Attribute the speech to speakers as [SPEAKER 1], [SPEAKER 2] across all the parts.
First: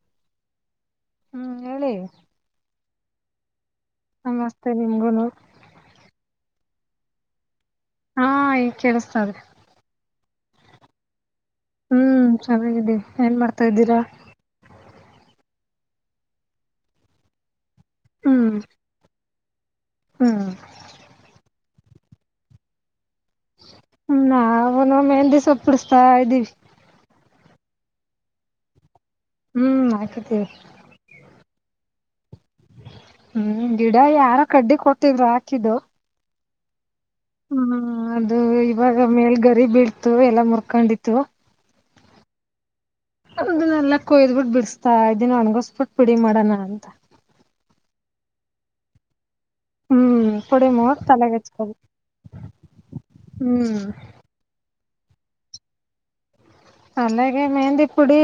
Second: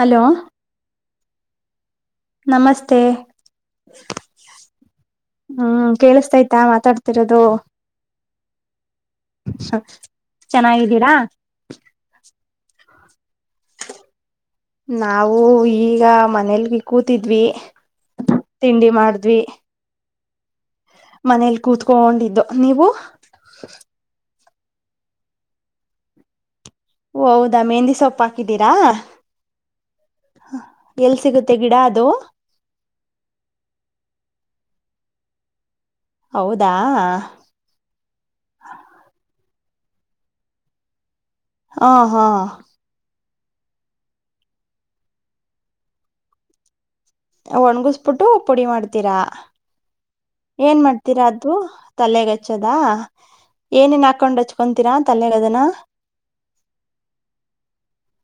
[SPEAKER 1] Hello.
[SPEAKER 2] ಹ್ಮ್ ಹೇಳಿ
[SPEAKER 1] ನಮಸ್ತೆ.
[SPEAKER 2] ನಮಸ್ತೆ ನಿಮ್ಗುನು
[SPEAKER 1] ಹ್ಮ್ ಕೇಳಿಸ್ತಾಯ್ತಾ ಮಾತಾಡ್ತಿರೋದು.
[SPEAKER 2] ಹಾ ಈ ಕೇಳಿಸತಾದ್ರಿ
[SPEAKER 1] ಚೆನ್ನಾಗಿದ್ದೀರಾ
[SPEAKER 2] ಹ್ಮ್ ಚೆನ್ನಾಗಾಗಿದೆಿ ಏನ್ ಮಾಡ್ತಾ ಇದ್ದೀರಾ
[SPEAKER 1] ನಾವು ಈಗ ಮನೇಲಿಕೂತಿದ್ವಿ ತಿಂಡಿ ಮಾಡಿದ್ವಿ.
[SPEAKER 2] ಹ್ಮ.
[SPEAKER 1] ಕೂತ್ಕೊಂಡೊಂಡಿದ್ದು ನೀವು.
[SPEAKER 2] ನಾವುನು ಮೆಹಂದಿ ಸೊಪ್ಪ ಹಚಾತ ಇದ್ದೀವಿ.
[SPEAKER 1] ಓ ಹೌದಾ ಮೆಹಂದಿ ಸೊಪ್ಪು ಹಾಕಿದ್ದೀರಾ.
[SPEAKER 2] ಹ್ಮ್ ಹಾಕಿದೀವಿ.
[SPEAKER 1] ಮತ್ತೆ ಗಿಡ ಅದು.
[SPEAKER 2] ಹ್ಮ್ ಗಿಡ ಯಾರ ಕಡ್ಡಿ ಕೊಟ್ಟಿದ್ರು ಹಾಕಿದ್ದು.
[SPEAKER 1] ಹೌದಾ.
[SPEAKER 2] ಹ್ಮ ಅದು ಇವಾಗ ಮೇಲ್ ಗರಿ ಬೀಳ್ತು ಎಲ್ಲಾ ಮುರ್ಕೊಂಡಿತ್ತು
[SPEAKER 1] ಹಾ ಹಾ
[SPEAKER 2] ಅನ್ನ ಎಲ್ಲ ಕೊಯ್ದ್ಬಿಟ್ಟು ಬಿಡಿಸಸ್ತಾ ಇದಿನ ಒಣಗಸ್ಬಿಟ್ಟು ಪ ಬಿಡಿ ಮಾಡೋಣ ಅಂತ
[SPEAKER 1] ಕಣ್ಗಸ್ಬಿಟ್ಟು ಪುಡಿ ಮಾಡ್ತೀರಾ
[SPEAKER 2] ಹ್ಮ್ ಪುಡಿ
[SPEAKER 1] ಏನ್
[SPEAKER 2] ಮಾಡ್
[SPEAKER 1] ಮಾಡ್ತೀರಾ
[SPEAKER 2] ತಲೆಗೆ
[SPEAKER 1] ಅದದು
[SPEAKER 2] ಹಚ್ಕೋಬೇಕು
[SPEAKER 1] ತಲೆಗ್ ಹಚ್ಚದ
[SPEAKER 2] ಹ್ಮ್
[SPEAKER 1] ಏನನ್ ಹಾಕೊಂಡ್ ಹಚ್ಕೊತೀರಾ ತಲೆಡದನಾ
[SPEAKER 2] ಅಲ್ಲಗೆ ಮೆಹಂದಿ ಪುಡಿ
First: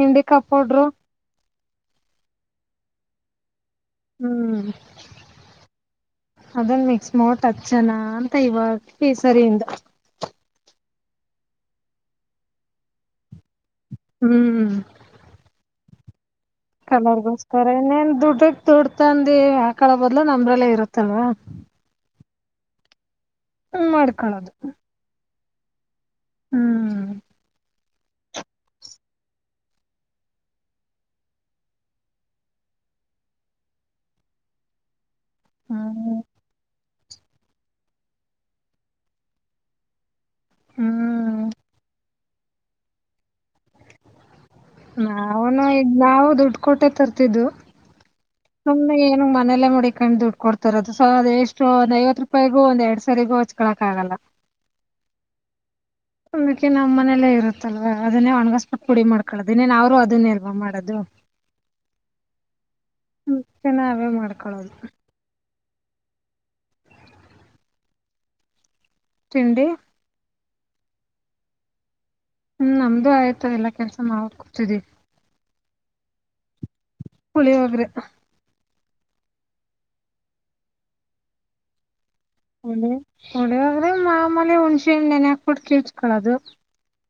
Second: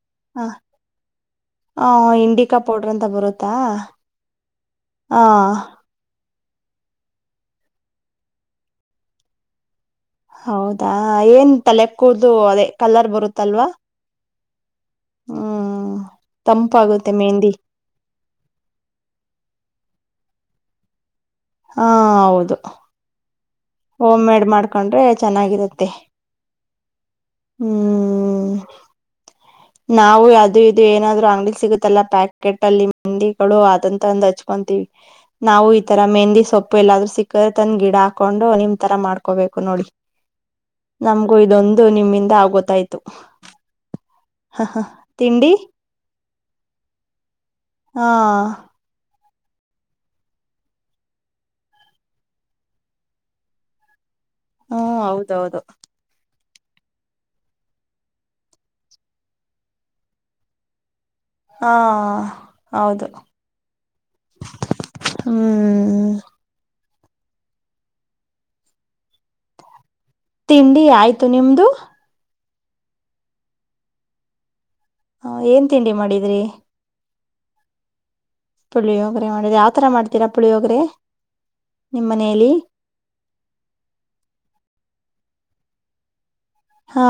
[SPEAKER 2] ಹಂಡಿಕಾಯ ಪೌಡ್ರು
[SPEAKER 1] ಹ ಇಂಡಿಕಾ ಪೌಡ್ರ ಅಂತ ಬರುತ್ತಾ
[SPEAKER 2] ಹ್ಮ್
[SPEAKER 1] ಹ
[SPEAKER 2] ಅದನ್ ಮಿಕ್ಸ್ ಮೋಟ್ ಹತ್ ಚನಾ ಅಂತ ಇವಾಗ ಕೇಸರಿ ಇಿಂದ
[SPEAKER 1] ಹೌದಾ ಏನ್ ತಲೆಕ್ಕೂದು ಅದೇ ಕಲರ್ ಬರುತ್ತಲ್ವಾ
[SPEAKER 2] ಹ್ಮ್
[SPEAKER 1] ಹ್ಮ್ ತಂಪಾಗುತ್ತೆ ಮೆಹಂದಿ
[SPEAKER 2] ಕಲರ್ಗೋಸ್ಕರ ಇನ್ನೇನ್ ದುಡ್ಡ ದುಡ್ತಂದಿ ಆಕಳ ಬದ್ಲ ನಮ್ರಲ್ಲೇ ಇರುತ್ತಲ್ವಾ
[SPEAKER 1] ಹಾ ಹೌದು ಹಓಮ್ ಮೇಡ್
[SPEAKER 2] ಮಾಡ್ಕೊಳೋದು
[SPEAKER 1] ಮಾಡ್ಕೊಂಡ್ರೆ ಚೆನ್ನಾಗಿರತ್ತೆ
[SPEAKER 2] ಹ್ಮ್
[SPEAKER 1] ಹ್ಮ್ ನಾವು ಅದು ಇದು ಏನಾದ್ರು ಅಂಗ್ಡಿ ಸಿಗುತ್ತಲ್ಲಾ ಪ್ಯಾಕೆಟ್ ಅಲ್ಲಿ ಮಂಡಿಗಳು ಅದಂತಂದ ಹಚ್ಕೊಂತ ಇ ನಾವು ಈ ತರ
[SPEAKER 2] ಹ್ಮ್
[SPEAKER 1] ಮೆಹಂದಿ ಸೊಪ್ಪು ಎಲ್ಲಾದ್ ಸಿಕ್ಕ್ರೆ ತಂದ ಗಿಡ ಹಾಕೊಂಡು ನಿಮ್ ತರ ಮಾಡ್ಕೋಬೇಕು ನೋಡಿ ನಮ್ಗೂ
[SPEAKER 2] ಹ್ಮ್
[SPEAKER 1] ಇದೊಂದು ನಿಮ್ಮಿಂದ ಆಗೊತ್ತಾಯ್ತು ತಿಂಡಿ
[SPEAKER 2] ನಾವನು ಈ ನಾವು ದುಡ್ಡು ಕೊಟೆ ತರ್ತಿದ್ದು
[SPEAKER 1] ಹಾ
[SPEAKER 2] ಸು ಏನ ನ್ನೆಲ್ಲಾ ಮಾಡಡಿ ಕಂಡ್ ದುಡ್ ಕೊಡ್ತಾರ ಅದು ಸ ಅ ಎಷ್ಟ ಒಂದ ಐವತ್ತು ರೂಪಾಯಿಗೂ ಒಂದ ಎರಡ್ ಸಾರಿಗೂ ಹಚ್ಕಳಕಕ್ಕಗಲ್ಲ
[SPEAKER 1] ಹಾ ಹೌದೌದು
[SPEAKER 2] ಅಂದಕ್ಕೆ ನಮ್ಮ್ ಮನೇಲ್ಲೇ ಇರುತ್ತಲ್ವ ಅದನ್ನೇ ಒಣಗಿಸಬಿಟ್ಟು ಪುಡಿ ಮಾಡ್ಕೊಳ್ಳೋದನೇನ್ ಅವ್ರು ಅದನ್ನೇ ಅಲ್ವಾ ಮಾಡೋದು
[SPEAKER 1] ಹಾ ಹೌದು
[SPEAKER 2] ಅದಕ್ಕೆ ನಾವೇ ಮಾಡ್ಕೊಳ್ಳೋದು
[SPEAKER 1] ಹ್ಮ್ ಹ್ಮ್
[SPEAKER 2] ತಿಂಡಿ
[SPEAKER 1] ತಿಂಡಿ ಆಯ್ತು ನಿಮ್ದು
[SPEAKER 2] ಹ್ಮ್ ನಮ್ದು ಆಯ್ತು ಎಲ್ಲಾ ಕೆಲ್ಸ ಮಾಡ ಕುೂತಿದಿ
[SPEAKER 1] ಏನ್ ತಿಂಡಿ ಮಾಡಿದ್ರಿ
[SPEAKER 2] ಪುಳಿ ಹೋಗ್ರೆ
[SPEAKER 1] ಪುಳಿಯ ಹೋಗ್ರೆ ಮಾಡುದು ಯಾವ್ತರ ಮಾಡ್ತೀರಾ ಪುಳಿಯ ಹೋಗ್ರೆ
[SPEAKER 2] ಹೊಳ ಹೊಳಿಯ ಆದ್ರೆ ಮಾಮಲೆ ಹುಣ್ಸೆ ಹಣ್ಣ ನೆನೆ ಹಾಕ್ಬಿಟ್ಟು ಕಳ್ಚ್ಕಳದು
[SPEAKER 1] ಹಾ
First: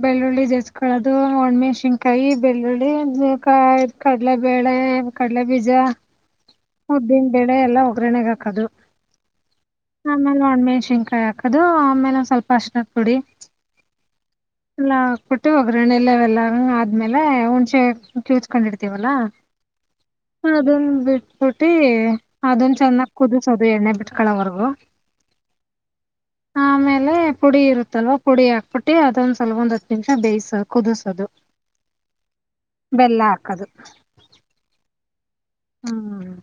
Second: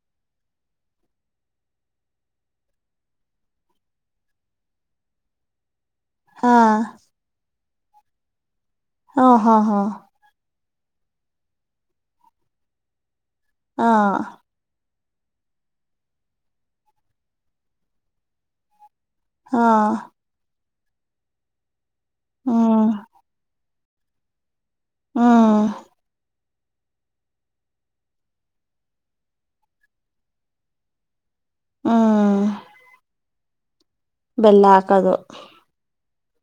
[SPEAKER 2] ಬೆಳ್ಳುಳ್ಳಿ ಜಸ್ಕೊಳ್ಳೋದು ಒಣ್ಮೆ ಶಿನ್ಕಾಯಿ ಬೆಳ್ಳುಳ್ಳಿಕಾಯಿ ಕಡಲೆ ಬೇಳೆ ಕಡ್ಲೆ ಬೀಜ
[SPEAKER 1] ಹಾ
[SPEAKER 2] ಎಲ್ಲ ಒಗ್ಗರಣೆೆಗೆ ಹಾಕದು
[SPEAKER 1] ಹಾ ಹಾ ಹಾ
[SPEAKER 2] ಶಿನ್ಕಾಯಿ ಹಾಕದು ಆಮೇಲೆ ಒಂದ ಸ್ವಲ್ಪ ಅಶ ಕುಡಿ
[SPEAKER 1] ಹಾ
[SPEAKER 2] ಎಲ್ಲ ಹಾ ಕೊಟ್ಟು ಹೋಗ್ರಣ ಎಲ್ಲವೆಲ್ಲ ಆದ್ಮೇಲೆ ಹುಣ್ಸೆ ಕ್ಯೂತ್ಕೊಂಡಿಡ್ತ ಲ್ಲ
[SPEAKER 1] ಹಾ
[SPEAKER 2] ಅದನ್ ಬಿಟ್ಬಿಟ್ಟಿ ಅದನ್
[SPEAKER 1] ಹ್ಮ್
[SPEAKER 2] ಚೆನ್ನಾಗಿ ಕುದಿಸೋ ಅದು ಎಣ್ಣ ಬಿಟ್ಕಳವರ್ಗೂ
[SPEAKER 1] ಹ್ಮ
[SPEAKER 2] ಆಮೇಲೆ ಪುಡಿ ಇರುತ್ತಲ್ವ ಪುಡಿ ಹಾಕ್ಬಿಟ್ಟು ಅದೊಂದ್ ಸ್ವಲ್ಪ ಒಂದ್ ಹತ್ತು ನಿಮಿಷ ಬೇಯಸ ಕುದಸೋದು
[SPEAKER 1] ಹ್ಮ್
[SPEAKER 2] ಬೆಲ್ಲ ಹಾಕದು
[SPEAKER 1] ಬೆಲ್ಲ ಹಾಕದು
[SPEAKER 2] ಹ್ಮ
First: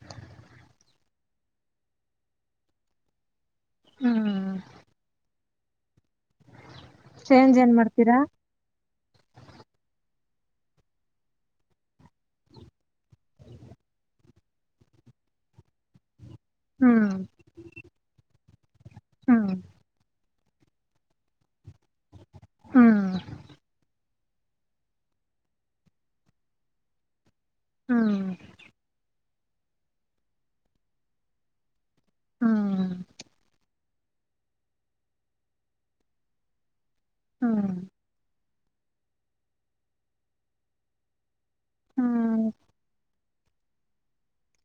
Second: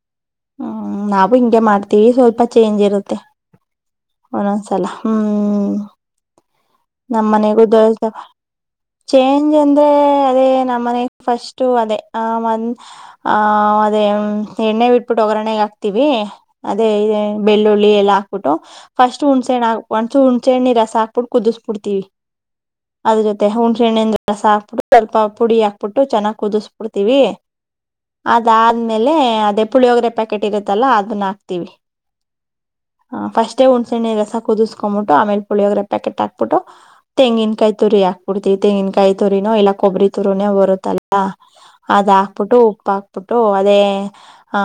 [SPEAKER 1] ಹ್ಮ್ ನಾವು ಹಿಂಗೆ ಮಾಡ್ತೀವಿ ಸ್ವಲ್ಪ ಚೇಂಜ್ ಇರುತ್ತೆ ಒಂದ
[SPEAKER 2] ಹ್ಮ್
[SPEAKER 1] ಒಂದ ಸಲ ಹ್ಮ್
[SPEAKER 2] ಚೇಂಜ್
[SPEAKER 1] ನಮ್ಮನಗೂ
[SPEAKER 2] ಏನ್
[SPEAKER 1] ದತ
[SPEAKER 2] ಮಾಡ್ತೀರಾ
[SPEAKER 1] ಚೇಂಜ್ ಅಂದ್ರೆ ಎ ನಮ್ಮ ಮನೆ ಫಸ್ಟ್ ಅದೇ ಆ ಅದೇ ಎಣ್ಣೆಟ್ಟ ಬಿಟ್ಟು ಒಗ್ಗರಣೆಗೆ ಹಾಕ್ತಿವಿ ಅದೇ
[SPEAKER 2] ಹ್ಮ್
[SPEAKER 1] ಬೆಳ್ಳುಳ್ಳಿ ಎಲ್ಲಾ ಹಾಕ್ಬಿಟ್ಟು ಫಸ್ಟ್
[SPEAKER 2] ಹ್ಮ್
[SPEAKER 1] ಹುಣ್ಸೆಣ್ಣ ಹಾ ಒಂಚೂರು ಹುಣಚೆ ಹಣ್ಣಿನ ರಸ ಹಾಕ್ಬಿಟ್ಟು ಕುದಿಸ್ಬಿಡ್ತೀವಿ
[SPEAKER 2] ಹ್ಮ್
[SPEAKER 1] ಅದ ಜೊತೆ ಹುಣ್ ಚೆಣ್ಣಿಂದ ರಸ ಹಾಕ್ಬಿಟ್ಟು ಸ್ವಲ್ಪ ಪುಡಿ ಹಾಕ್ಬಿಟ್ಟು ಚೆನ್ನಾಗ್ ಕುದಿಸಬಿಡ್ತೀವಿ
[SPEAKER 2] ಹ್ಮ್
[SPEAKER 1] ಅದಾದ್ಮೇಲೆ ಅದೆೇ ಪುಳಿಯೋಗ್ರೆ ಪ್ಯಾಕೆಟ್ ಇರುತ್ತಲ್ಲ ಅದನ್ನ ಹಾಕ್ತಿವಿ.
[SPEAKER 2] ಹ್ಮ್
[SPEAKER 1] ಹ ಫಸ್ಟ್ಯೇ ಉಂಟ ಸಣ್ಣೆ ರಸ ಕುದಿಸ್ಕೊಬಟ್ಟು ಆಮೇಲೆ ಪುಳಿಯೋಗ್ರ ಪ್ಯಾಕೆಟ್ ಹಾಕ್ಬಿಟ್ಟು ತಂಗಿನಕಾಯ
[SPEAKER 2] ಹ್ಮ್
[SPEAKER 1] ತುರಿ ಹಕ್ಬಿಟ್ಟು ತೆಂಗಿನಕಾಯಿ ತುರಿನೋ ಇಲ್ಲ ಕೊಬ್ಬರಿ ತುರಿನೋ ಬರುತ್ತಲ್ಲ ಅದ
[SPEAKER 2] ಹ್ಮ್
[SPEAKER 1] ಹಾಕ್ಬಿಟ್ಟು ಉಪ್ಪಾಕ್ ಪಟ್ಟು ಅದೇ ಆ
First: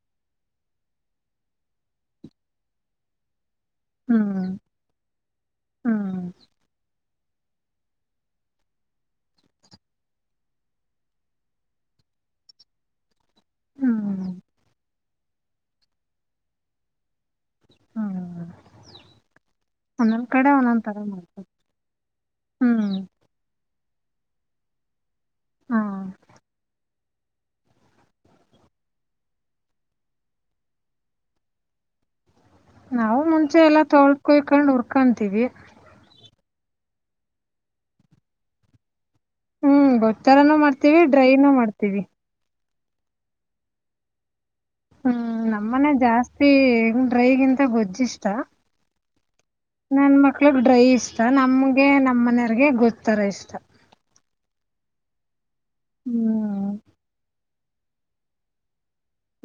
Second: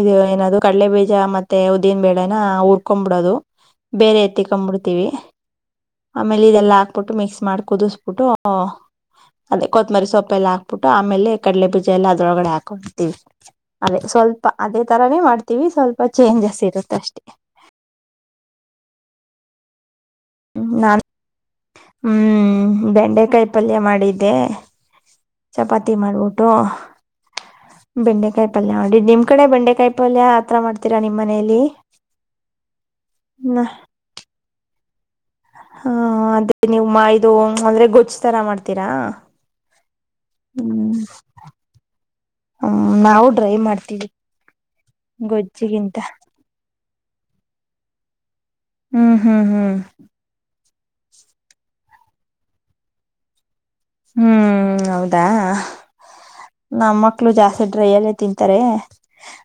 [SPEAKER 1] ಇದು ಏನದು ಕಡಲೆ ಬೀಜ ಮತ್ತೆ ಉದ್ದಿನ ಬೇಳೆನಾ ಹುರ್ಕೊಬಿಡೋದು ಬೇರೆ
[SPEAKER 2] ಹ್ಮ್
[SPEAKER 1] ಎತ್ತಕೊಂಡ್ಬಿಡ್ತೀವಿ
[SPEAKER 2] ಹ್ಮ್
[SPEAKER 1] ಆಮೇಲೆ ಇದೆಲ್ಲ ಆ ಬಿಟ್ಟು ಮಿಕ್ಸ್ ಮಾಡಿ ಕುದಿಸಬಿಟ್ಟು ಅದೇ ಕೊತ್ಮರಿ ಸೊಪ್ಪೆಲ್ಲ ಹಾಕ್ಬಿಟ್ಟು ಆಮೇಲೆ ಕಡಲೆ ಬೀಜ ಎಲ್ಲ ಅದ್ರೊಳಗಡೆ ಹಾಕೊಂತೀವಿ ಅದೇ
[SPEAKER 2] ಹ್ಮ್
[SPEAKER 1] ಸ್ವಲ್ಪ ಅದೇ ತರಾನೇ ಮಾಡ್ತೀವಿ ಸ್ವಲ್ಪ ಚೇಂಜಸ್ ಇರುತ್ತ ಅಷ್ಟೇ.
[SPEAKER 2] ಹ್ಮ್ ಒಂದೊಂದ್ ಕಡೆ ಒಂದೊಂದ್ ತರ
[SPEAKER 1] ನಾನ್
[SPEAKER 2] ಮಾಡ ಹ್ಮ್
[SPEAKER 1] ಹ್ಮ ಬೆಂಡೆಕಾಯಿ ಪಲ್ಯ ಮಾಡ ಮಾಡಿದ್ದೆ
[SPEAKER 2] ಹಾ
[SPEAKER 1] ಚಪಾತಿ ಮಾಡ್ಬಿಟ್ಟು. ಬೆಂಡೆಕಾಯಿ ಪಲ್ಯ ನೋಡಿ ನಿಮ್ ಕಡೆ ಬೆಂಡೆಕಾಯಿ ಪಲ್ಯ ಆತ್ರ ಮಾಡ್ತೀರಾ ನಿಮ್ ಮನೇಲಿ
[SPEAKER 2] ನಾವು ಮುಂಚೆ ಎಲ್ಲಾ ತೊಳ್ಕೊಕೊಂಡ್ ಹುರ್ಕಂತೀವಿ
[SPEAKER 1] ಹ ಅದೇ ನೀವು ಮಾ ಇದು ಅಂದ್ರೆ ಗೊಜ್ಜ ತರ ಮಾಡ್ತೀರಾ
[SPEAKER 2] ಹ್ಮ್ ಗೊತ್ತರಾನೂ ಮಾಡ್ತೀವಿ ಡ್ರೈನುೂ ಮಾಡ್ತೀವಿ.
[SPEAKER 1] ಹ್ಮ ನಾವು ಡ್ರೈವ್ ಮಾಡ್ತೀವಿ
[SPEAKER 2] ಹ್ಮ್ ನಮ್ಮನೆ
[SPEAKER 1] ಗೊಜ್ಜಿಗಿಂತ
[SPEAKER 2] ಜಾಸ್ತಿ ಡ್ರೈಗಿಂತ ಗೊಜ್ಜಿಷ್ಟ
[SPEAKER 1] ಹ್ಮ್ ಹ್ಮ್ ಹ್ಮ್
[SPEAKER 2] ನನ್ ಮಕ್ಳು ಡ್ರೈ ಇಷ್ಟ ನಮಗೆ ನಮ್ಮ ಮನೆಯವರ್ಗೆ ಗೊಜ್ತ್ತರ ಇಷ್ಟ
[SPEAKER 1] ಹ್ಮ್ ಹೌದಾ
[SPEAKER 2] ಹ್ಮ್
[SPEAKER 1] ನಮ್ಮ ಮಕ್ಳು ಜಾಸ್ತಿ ಡ್ರೈಯಲ್ಲೇ ತಿಂತಾರೆ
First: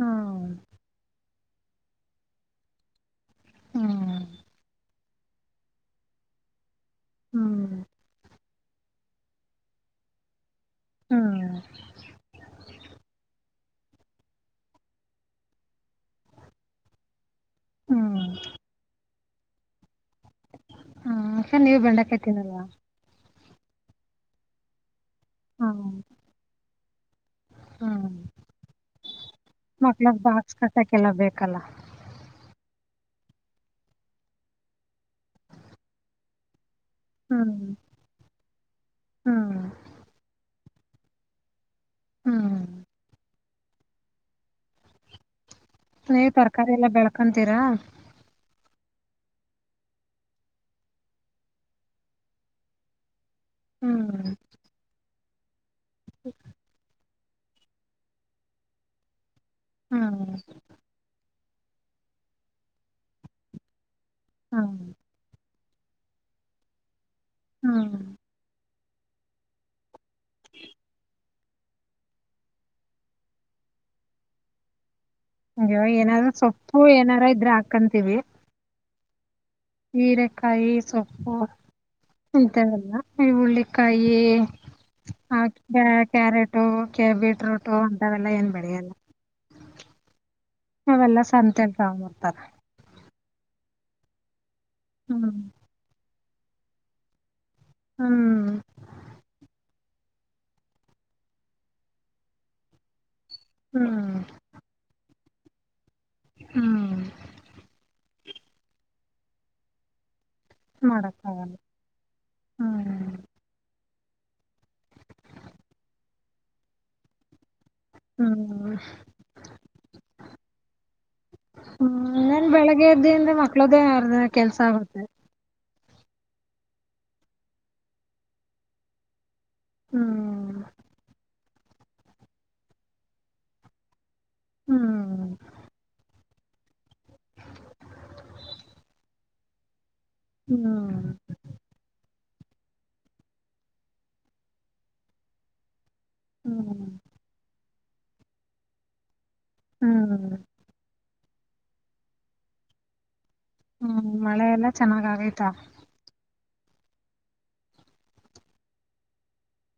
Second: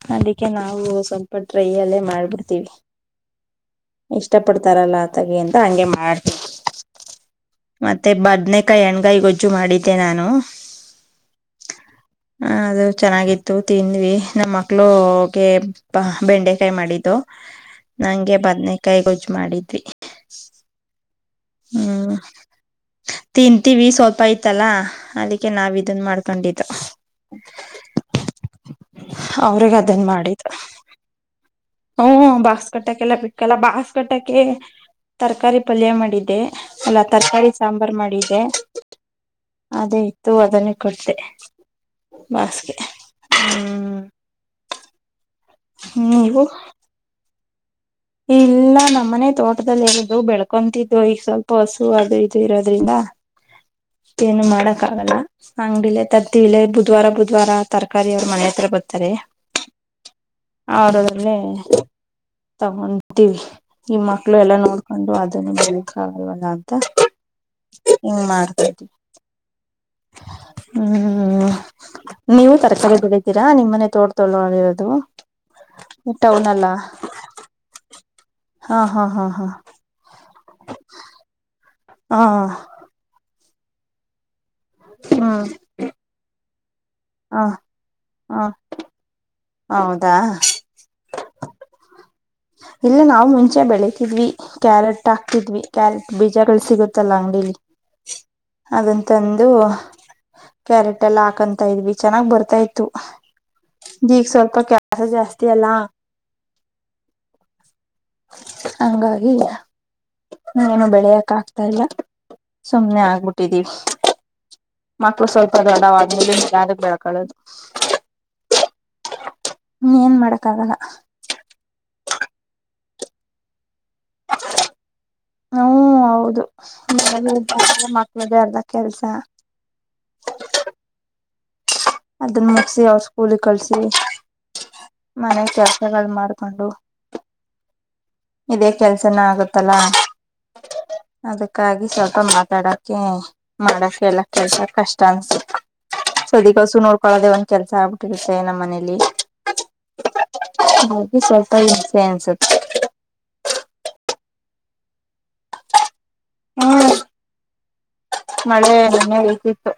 [SPEAKER 2] ಹ್ಮ್
[SPEAKER 1] ಅದಕ್ಕೆ ನಾವು ಸ್ವಲ್ಪ ಟ್ರೈ ಅಲ್ಲೇ ಮಾಡ್ಬಿಡ್ತೀವಿ
[SPEAKER 2] ಹ್ಮ್
[SPEAKER 1] ಇಷ್ಟಪಡ್ತಾರಲ್ಲ ಆತಗಿ ಅಂತ ಹಂಗೆ ಮಾಡತಿವಿ
[SPEAKER 2] ಹ್ಮ್
[SPEAKER 1] ಮತ್ತೆ ಬದ್ನೇಕಾಯಿ ಎಣ್ಗಾಯಿ ಗೊಜ್ಜು ಮಾಡಿದ್ದೆ ನಾನು.
[SPEAKER 2] ಹ್ಮ್
[SPEAKER 1] ಹಾ ಅದೇ ಚೆನ್ನಾಗಿತ್ತು ತಿಂದ್ವಿ ನಮ್ಮ ಮಕ್ಳುಗೆ ಬೆಂಡೆಕಾಯಿ ಮಾಡಿದ್ದು
[SPEAKER 2] ಹ್ಮ್
[SPEAKER 1] ನಂಗೆ ಬದ್ನೇಕಾಯಿ ಗೊಜ್ಜು ಮಾಡಿದ್ವಿ
[SPEAKER 2] ಹಾ ಯಾಕೆ ನೀವ
[SPEAKER 1] ಹ್ಮ್
[SPEAKER 2] ಬೆಂಡಕಯಿತೀನಲ್ಲವ
[SPEAKER 1] ತಿಂತೀವಿ ಸ್ವಲ್ಪ ಐತಲ್ಲಾ. ಅದಕ್ಕೆ ನಾವ
[SPEAKER 2] ಹ್ಮ್
[SPEAKER 1] ಇದನ್ ಮಾಡ್ಕೊಂಡಿದ್ದ
[SPEAKER 2] ಹ್ಮ್
[SPEAKER 1] ಅವ್ರಗ ಅದನ್
[SPEAKER 2] ಮಕ್ಳಗ್
[SPEAKER 1] ಮಾಡಿದ್ದು
[SPEAKER 2] ಬಾಕ್ಸ್ ಕಟ್ಟಕ್ಕೆಲ್ಲ ಬೇಕಲ್ಲ
[SPEAKER 1] ಹ ಬಾಸ್ ಕಟ್ಟಕ್ಕೆೆಲ್ಲ ಬಿಟ್ಟಲ್ಲ ಬಾಸ್ ಕಟ್ಟಕ್ಕೆ ತರಕಾರಿ ಪಲ್ಯ ಮಾಡಿದ್ದೆ ಅಲ್ಲ ತರಕಾರಿ
[SPEAKER 2] ಹ್ಮ್
[SPEAKER 1] ಸಾಂಬಾರ್ ಮಾಡಿದೆ
[SPEAKER 2] ಹ್ಮ್
[SPEAKER 1] ಅದೇ ಇತ್ತು ಅದನ್ನೇ ಕೊಡ್ದೆ
[SPEAKER 2] ಹ್ಮ್
[SPEAKER 1] ಬಸ್ಕ ಹ್ಮ್
[SPEAKER 2] ನೀವ್
[SPEAKER 1] ನೀವು
[SPEAKER 2] ತರಕಾರಿ ಎಲ್ಲಾ ಬೆಳ್ಕಂತೀರಾ
[SPEAKER 1] ಇಲ್ಲ ನಮ್ಮನೆ ತೋಟದಲ್ಲಿ ಇರೋದು ಬೆಳ್ಕೊಂತಿದ್ದು ಈಗ ಸ್ವಲ್ಪ ಹಸು ಅದು ಇದು ಇರೋದ್ರಿಂದ
[SPEAKER 2] ಹ್ಮ್
[SPEAKER 1] ಏನು ಮಾಡಕ್ಕ ಆಗಲ್ಲ ಅಂಗಡಿಲೆ ತತ್ತಿಲೆ ಬುಧವಾರ ಬ ಜ್ವಾರ ತರಕಾರಿ ಅವ್ರ ಮನೆ ಹತ್ರ ಬರ್ತಾರೆ
[SPEAKER 2] ಹ್ಮ್
[SPEAKER 1] ಅವರುದ್ರಲ್ಲಿ ತಗಂತೀವಿ ನಿಮ ಮಕ್ಳು ಎಲ್ಲ
[SPEAKER 2] ಹ್ಮ್
[SPEAKER 1] ನೋಡ್ಕೊಂಡು ಅದನ್ನ ನಿ ಬಕ್ಕ ಆಗಲ್ವಲ್ಲ ಅಂತ
[SPEAKER 2] ಹ್ಮ್
[SPEAKER 1] ಹಿಂಗ್ ಮಾಡ್ತಇದಿವಿ ಹ ಹ್ಮ್ ನೀವು ತರಕಾರಿ ಬೆಳಿತೀರಾ ನಿಮ್ಮ್ನೆ ತೋಡ್ ತೋಳಿರೋದು
[SPEAKER 2] ಹವಾಗ ಏನಾದೂ ಸೊಪ್ಪು ಏನಾರ ಇದ್ರ ಹಾಕೊಂತೀವಿ
[SPEAKER 1] ಹಾ ಹಾ ಹಾ ಹಾ
[SPEAKER 2] ಹೀರೆಕಾಯಿ ಸೊಪ್ಪು
[SPEAKER 1] ಹಾ
[SPEAKER 2] ಇದಲ್ಲ ಈ ಹಳ್ಳಿಕಾಯಿ
[SPEAKER 1] ಹ್ಮ್
[SPEAKER 2] ಹಾಗ ಕ್ಯಾರೆಟ್ ೆ
[SPEAKER 1] ಹ
[SPEAKER 2] ಬೀಟ್ರೂಟು ಉಂಟಾವೆಲ್ಲಾ
[SPEAKER 1] ಹ
[SPEAKER 2] ಏನ್ ಬೆಳೆಯಲ್ಲ
[SPEAKER 1] ಹೌದಾ
[SPEAKER 2] ಸಂತೆ ಮಾಡ್ತಾರೆ
[SPEAKER 1] ಇಲ್ಲ ನಾವು ಮುಂಚೆ ಬೆಳತಿದ್ವಿ ಕ್ಯಾರೆಟ್
[SPEAKER 2] ಹ್ಮ್
[SPEAKER 1] ಹಾಕ್ತಿದ್ವಿ ಕ್ಯಾರೆಟ್ ಬೀಜಗಳು ಸಿಗುತ್ತಲ್ಲ ಅಂಗಡಿಲಿ
[SPEAKER 2] ಹ್ಮ್
[SPEAKER 1] ಹಾಗಂತಂದು ಕ್ಯಾರೆಟ್ ಎಲ್ಲ ಹಾಕಂತ ಇದ್ವಿ ಚೆನ್ನಾಗ್ ಬರ್ತಾ ಇತ್ತು
[SPEAKER 2] ಹ್ಮ್
[SPEAKER 1] ಈಗ ಸ್ವಲ್ಪ ಕೆಲಸ ಜಾಸ್ತಿ ಅಲ್ಲಾ
[SPEAKER 2] ಹ್ಮ್
[SPEAKER 1] ಹಂಗಾಗಿ ನೀ್ಮ ಏನು ಬೆಳೆಯಕ್
[SPEAKER 2] ಮಾಡಕ್ಕಾಗಲ್ಲ
[SPEAKER 1] ಆಗ್ತಾ ಇಲ್ಲ ಸುಮ್ನೆ
[SPEAKER 2] ಹ್ಮ್
[SPEAKER 1] ಆಗ್ಬಿಟ್ಟಿದೀವಿ ಮಕ್ಳು ಸ್ವಲ್ಪ ದೃಡವ್ಮಲೆ ಯಾರ ಬೆಳ್ಕಳೋದು
[SPEAKER 2] ಹ್ಮ
[SPEAKER 1] ನೀ ಏನ್ ಮಾಡಕ್ಕಾಗಲ್ಲ
[SPEAKER 2] ಹಿಂದ ಮಕ್ಳದ್ದೇ ಯಾರದ ಕೆಲ್ಸ ಆಗುತ್ತೆ
[SPEAKER 1] ಹ್ಮ ಹೌದು ಮಕ್ಳ್ದೇ ಅರ್ದ ಕೆಲ್ಸ
[SPEAKER 2] ಹ್ಮ್
[SPEAKER 1] ಅದನ್ನ ಮುಗಸಿ ಅವ್ರ ಸ್ಕೂಲ ಕಳ್ಸಿ
[SPEAKER 2] ಹ್ಮ್
[SPEAKER 1] ಮನೆ ಕೆಲಸಗಳು ಮಾಡ್ ಕಂಡು ಇದೇ ಕೆಲ್ಸನ ಆಗುತ್ತಲ್ಲಾ
[SPEAKER 2] ಹ್ಮ್
[SPEAKER 1] ಅದಕ್ಕಾಗಿ ಸ್ವಲ್ಪ ಮಾ ಡಕ ಮಾಡಕ ಎಲ್ಲ ಕೆಲ್ಸಕ್ ಕಷ್ಟ ಅನ್ಸಕ್ ಸದ ಕಸು
[SPEAKER 2] ಹ್ಮ್
[SPEAKER 1] ನೋಡ್ಕೊಳೋದೆೇ ಒಂದ್ ಕೆಲ್ಸ ಆಗ್ಬಿಟ್ಟಿರುತ್ತೆ ನಮ್ಮ ಮನೇಲಿ
[SPEAKER 2] ಹ್ಮ್
[SPEAKER 1] ಹಾಗಾಗಿ ಸ್ವಲ್ಪ ಇನ್ಸೆನ್ಸ
[SPEAKER 2] ಹ್ಮ ಮಳೆಲ್ಲಾ ಚೆನ್ನಾಗ ಆಗೈ್ತಾ
[SPEAKER 1] ಹ್ಮ ಮಳೆ ಮನೆೆ ಬೇಕಿತ್ತು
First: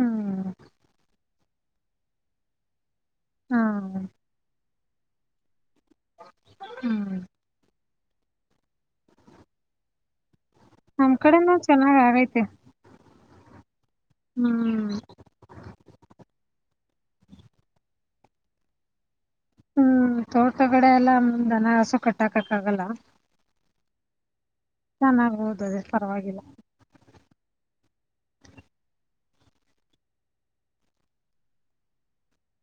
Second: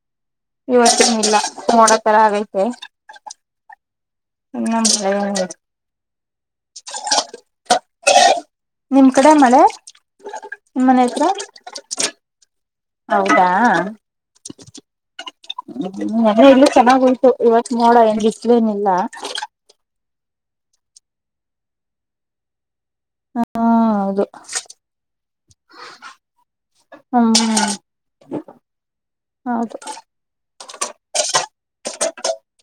[SPEAKER 2] ಹ್ಮ್
[SPEAKER 1] ಇವತ್ತ ಇಲ್ಲ ಮಡಾತರಾವ
[SPEAKER 2] ಹಾ
[SPEAKER 1] ನ
[SPEAKER 2] ಹ್ಮ್
[SPEAKER 1] ನಿಮ್ ಕಡೆ ಮಳೆ ನಿಮ್ಮನೆ
[SPEAKER 2] ನಮ್ ಕಡೆನೂ ಚೆನ್ನಾಗ್
[SPEAKER 1] ಹತ್ರತ್ರ
[SPEAKER 2] ಆಗೈತೆ
[SPEAKER 1] ಹೌದಾ
[SPEAKER 2] ಹ್ಮ್
[SPEAKER 1] ಹೇಳ ಚೆನ್ನಾಗ ಉಯಟು ಇವತ್ತು ನೋಡ ಎಂಗ ಇಿಸಲೇನಿಲ್ಲ
[SPEAKER 2] ಹ್ಮ್ ತೋಟಗಡೆ ಎಲ್ಲಾ ದನ ಹಸು ಕಟ್ಟಾಕಕ್ಕ ಆಗಲ್ಲ
[SPEAKER 1] ಹಾ ಹೌದು
[SPEAKER 2] ಚೆನ್ನಾಗ್ೋದು ಅದೇ ಪರವಾಗಿಲ್ಲ
[SPEAKER 1] ಹ್ಮ್ ಹ್ಮ ಹೌದು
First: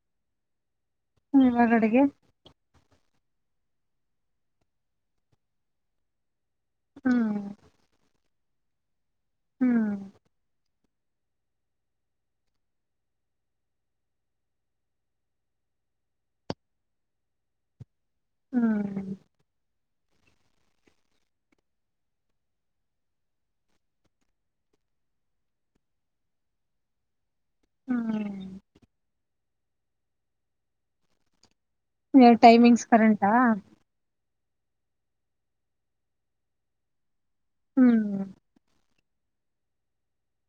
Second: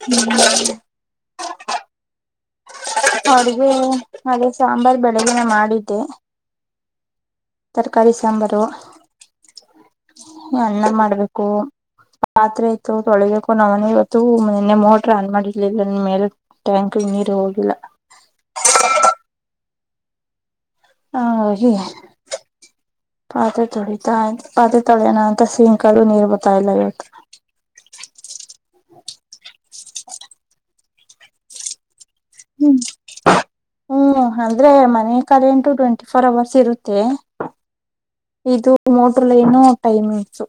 [SPEAKER 1] ಹ್ಮ
[SPEAKER 2] ಹ್ಮ ಹೊರಗಡೆಗೆ
[SPEAKER 1] ಅಡ್ಗೆ ಅದೇ ಸಾಂಬಾರ್ ಬೆಳಗನ ಮಾಡಿದ್ದೆ
[SPEAKER 2] ಹ್ಮ
[SPEAKER 1] ತರಕಾರಿ ಸಾಂಬಾರು
[SPEAKER 2] ಹ್ಮ್
[SPEAKER 1] ಎಲ್ಲ ಮಾಡ್ಬೇಕು ಪಾತ್ರೆ ಆಯತತ್ತು ತೊಳಿಬೇಕು ನಾವನ ಇವತ್ತು ನಿನ್ನೆ ಮೋಟರ್ ಆನ್ ಮಾಡಿರ್ಲಿಲ್ಲ ನಿ ಮೇಲೆ ಟ್ಯಾಂಕ್ ನೀರು ಹೋಗಿಲ್ಲ
[SPEAKER 2] ಹ್ಮ್
[SPEAKER 1] ಹಾ ಪಾತ್ರೆ ತೊಳಿತಾ ಆ್ ಪಾತ್ರೆ ತೊಳಿಯೋಣ ಅಂತ ಸಿಂಕದು ನೀರ್ ಬತ್ತಾ ಇಲ್ಲ ಇವತ್ರ
[SPEAKER 2] ಹ್ಮ್ ನೀ ಟೈಮಿಂಗ್ಸ್ ಕರೆಂಟಾ
[SPEAKER 1] ಹ ಅಂದ್ರೆ ಮನೆ ಕಾಲ ಎಂಟು ಟ್ವೆಂಟಿ ಫೋರ್ ಅವರ್ಸ್ ಇರುತ್ತೆ
[SPEAKER 2] ಹ್ಮ್
[SPEAKER 1] ಇದು ಮೋಟರ್ ಲ ಏನ ಟೈಮಿಂಗ್ಸ್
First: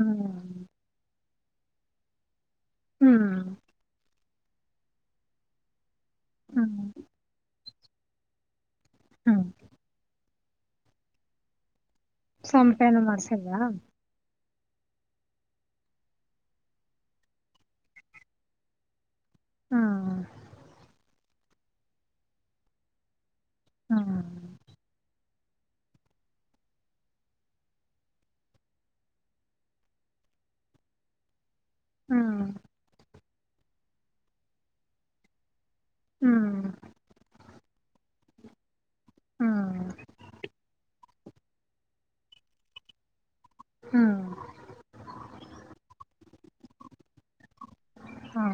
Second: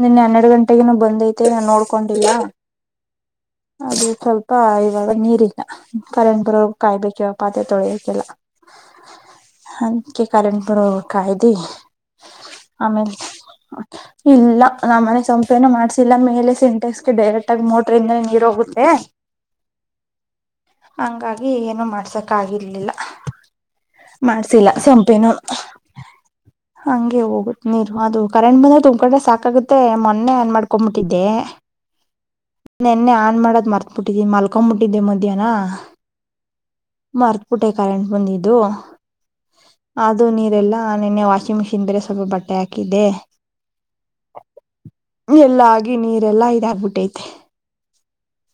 [SPEAKER 2] ಹ್ಮ್
[SPEAKER 1] ನಿನ್ನೆ ಹನ್ನೆರಡು ಗಂಟೆೆಗೆ ಬಂದೈತಿ ಮತ್ತ ನೋಡ್ಕೊಂಡಿಲ್ಲ
[SPEAKER 2] ಹ್ಮ್
[SPEAKER 1] ಅದು ಸ್ವಲ್ಪ ಇವಾಗ ನೀರಗ ಕರೆಂಟ್ ಬರೋ
[SPEAKER 2] ಹ್ಮ್
[SPEAKER 1] ಕಾಯ್ಬೇಕ ಪಾಾದ ತೊಳಿಬೇಕಕ್ಕೆೆಲ್ಲ
[SPEAKER 2] ಹ್ಮ್
[SPEAKER 1] ಕ ಕ್ದಿ
[SPEAKER 2] ಸಂಪೆನ
[SPEAKER 1] ಆಮೇ
[SPEAKER 2] ಮಾಡ್ಸಿಲ್ವಾ
[SPEAKER 1] ಇ ನಮ್ಮ್ ಮನೆ ಸಂಪೇನು ಮಾಡ್ಸಿಲ್ಲ ಮೇಲೆ ಸಿಂಟೆಕ್ಸ್ ಡೈರೆಕ್ಟ್ ಆಗ ಮೋಟ್ರ ಇಂದ ನೀರ್ ಹೋಗುತ್ತೆ
[SPEAKER 2] ಹಾ
[SPEAKER 1] ಹಂಗಾಗಿ ಏನು ಮಾಡ್ಸಕ್ ಆಗರ್ಲಿಲ್ಲ
[SPEAKER 2] ಹ್ಮ್
[SPEAKER 1] ಮಾಡ್ಸಿಲ್ಲಂ ಪನ್ನು ಹಂಗೆ ಹೋಗುತ್ತೆ ನೀರು ಅದು ಕರೆಂಟ್ ಬಂದ್ರೆ ತುಮ್ ಕಡೆ ಸಾಕಾಗುತ್ತೆ ಮೊನ್ನೆ ಏನ್ ಮಾಡ್ಕೊ್ಬಿಟ್ಟಿದ್ದೆ
[SPEAKER 2] ಹ್ಮ್
[SPEAKER 1] ನ್ನೆ ಆನ್ ಮಾಡೋದ್ ಮರ್ತ್ಬಿಟ್ಟಿದ್ದೀ ಮಲ್ಕೊಬಿಟ್ಟಿದ್ದೆ ಮಧ್ಯಾಹ್ನ
[SPEAKER 2] ಹ್ಮ್
[SPEAKER 1] ಮಿ ಕ ಬ
[SPEAKER 2] ಹ್ಮ್
[SPEAKER 1] ಅ ನಿನ್ನೆ ವಾಷಿಂಗ್ ಮಿಷಿನ್ ಬೇರೆ ಸ್ವಲ್ಪ ಬಟ್ಟೆ ಹಾಕಿದ್ದೆ
[SPEAKER 2] ಹ್ಮ್
[SPEAKER 1] ಎಲ್ಲಗಿ ನೀರೆಲ್ಲಾ ಇದಾಗಬಿಟ್ಟತೆ
[SPEAKER 2] ಹಾ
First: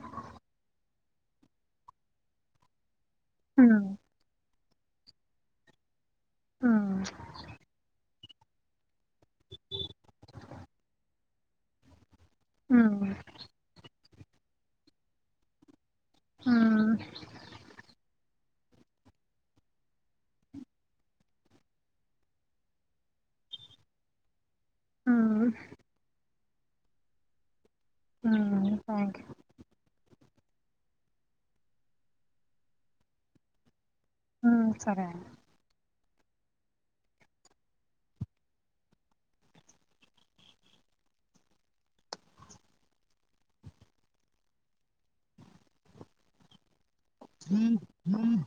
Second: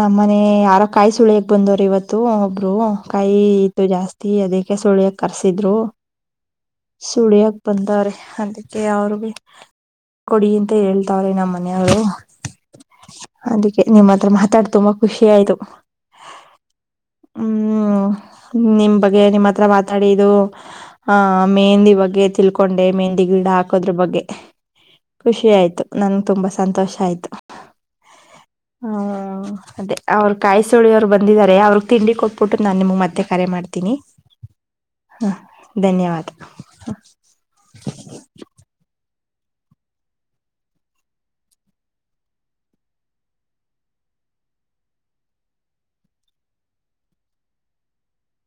[SPEAKER 1] ನಮ್ಮನೆ ಯಾರ ಕಾಯಿ ಸುಳಿಯಕ್ ಬಂದವ್ರ ಇವತ್ತು ಒಬ್ರು ಕಾಯಿ
[SPEAKER 2] ಹ್ಮ್
[SPEAKER 1] ಇತ್ತು ಜಾಸ್ತಿ ಅದಕ್ಕೆ ಸುಳ್ಯಕ್ ಕರ್ಸಿದ್ರು
[SPEAKER 2] ಹ್ಮ್
[SPEAKER 1] ಸುಡಿಯಕ್ ಬಂದಾರೆ ಅದಕ್ಕೆ ಅವರು ಭ ಕೊಡಿ ಅಂತ ಹೇಳ್ತಾವ್ರಿ ನಮ್ಮ ಮನೆಯವರು
[SPEAKER 2] ಹ್ಮ್
[SPEAKER 1] ಅದಕ್ಕೆ ನಿಮ್ಮ ಹತ್ರ ಮಾತಾಡ್ ತುಂಬಾ ಖುಷಿ ಆಯ್ತು
[SPEAKER 2] ಹ್ಮ
[SPEAKER 1] ಹ್ಮ್ ನಿಮ್ ಬಗ್ಗೆ ನಿಮ್ಮ್ ಹತ್ರ ಮಾತಾಡ ಇ ಆ ಮೆಂದಿ ಬಗ್ಗೆ ತಿಳ್ಕೊಂಡೆ ಮೆಹಂಡಿ ಗಿಡ ಹಾಕೋದ್ರ ಬಗ್ಗೆ ಖುಷಿ
[SPEAKER 2] ಹ್ಮ್
[SPEAKER 1] ಆಯ್ತು ನನ್ಗೆ ತುಂಬಾ ಸಂತೋಷ ಆಯ್ತು
[SPEAKER 2] ಹ್ಮ್ ಥ್ಯಾಂಕ್ ಯು
[SPEAKER 1] ಹ್ಮ ಅದೇ ಅವರು ಕಾಯಿ ಸುಳಿಯವರು ಬಂದಿದ್ದಾರೆ ಅವ್ರ ತಿಂಡಿ ಕೊಟ್ಬಿಟ್ಟು ನಾನು ನಿಮ್ಗೆ ಮತ್ತೆ ಕರೆ ಮಾಡ್ತೀನಿ
[SPEAKER 2] ಹ್ಮ್
[SPEAKER 1] ಹಾ ಧನ್ಯವಾದ
[SPEAKER 2] ಹ್ಮ್ ಹ್ಮ್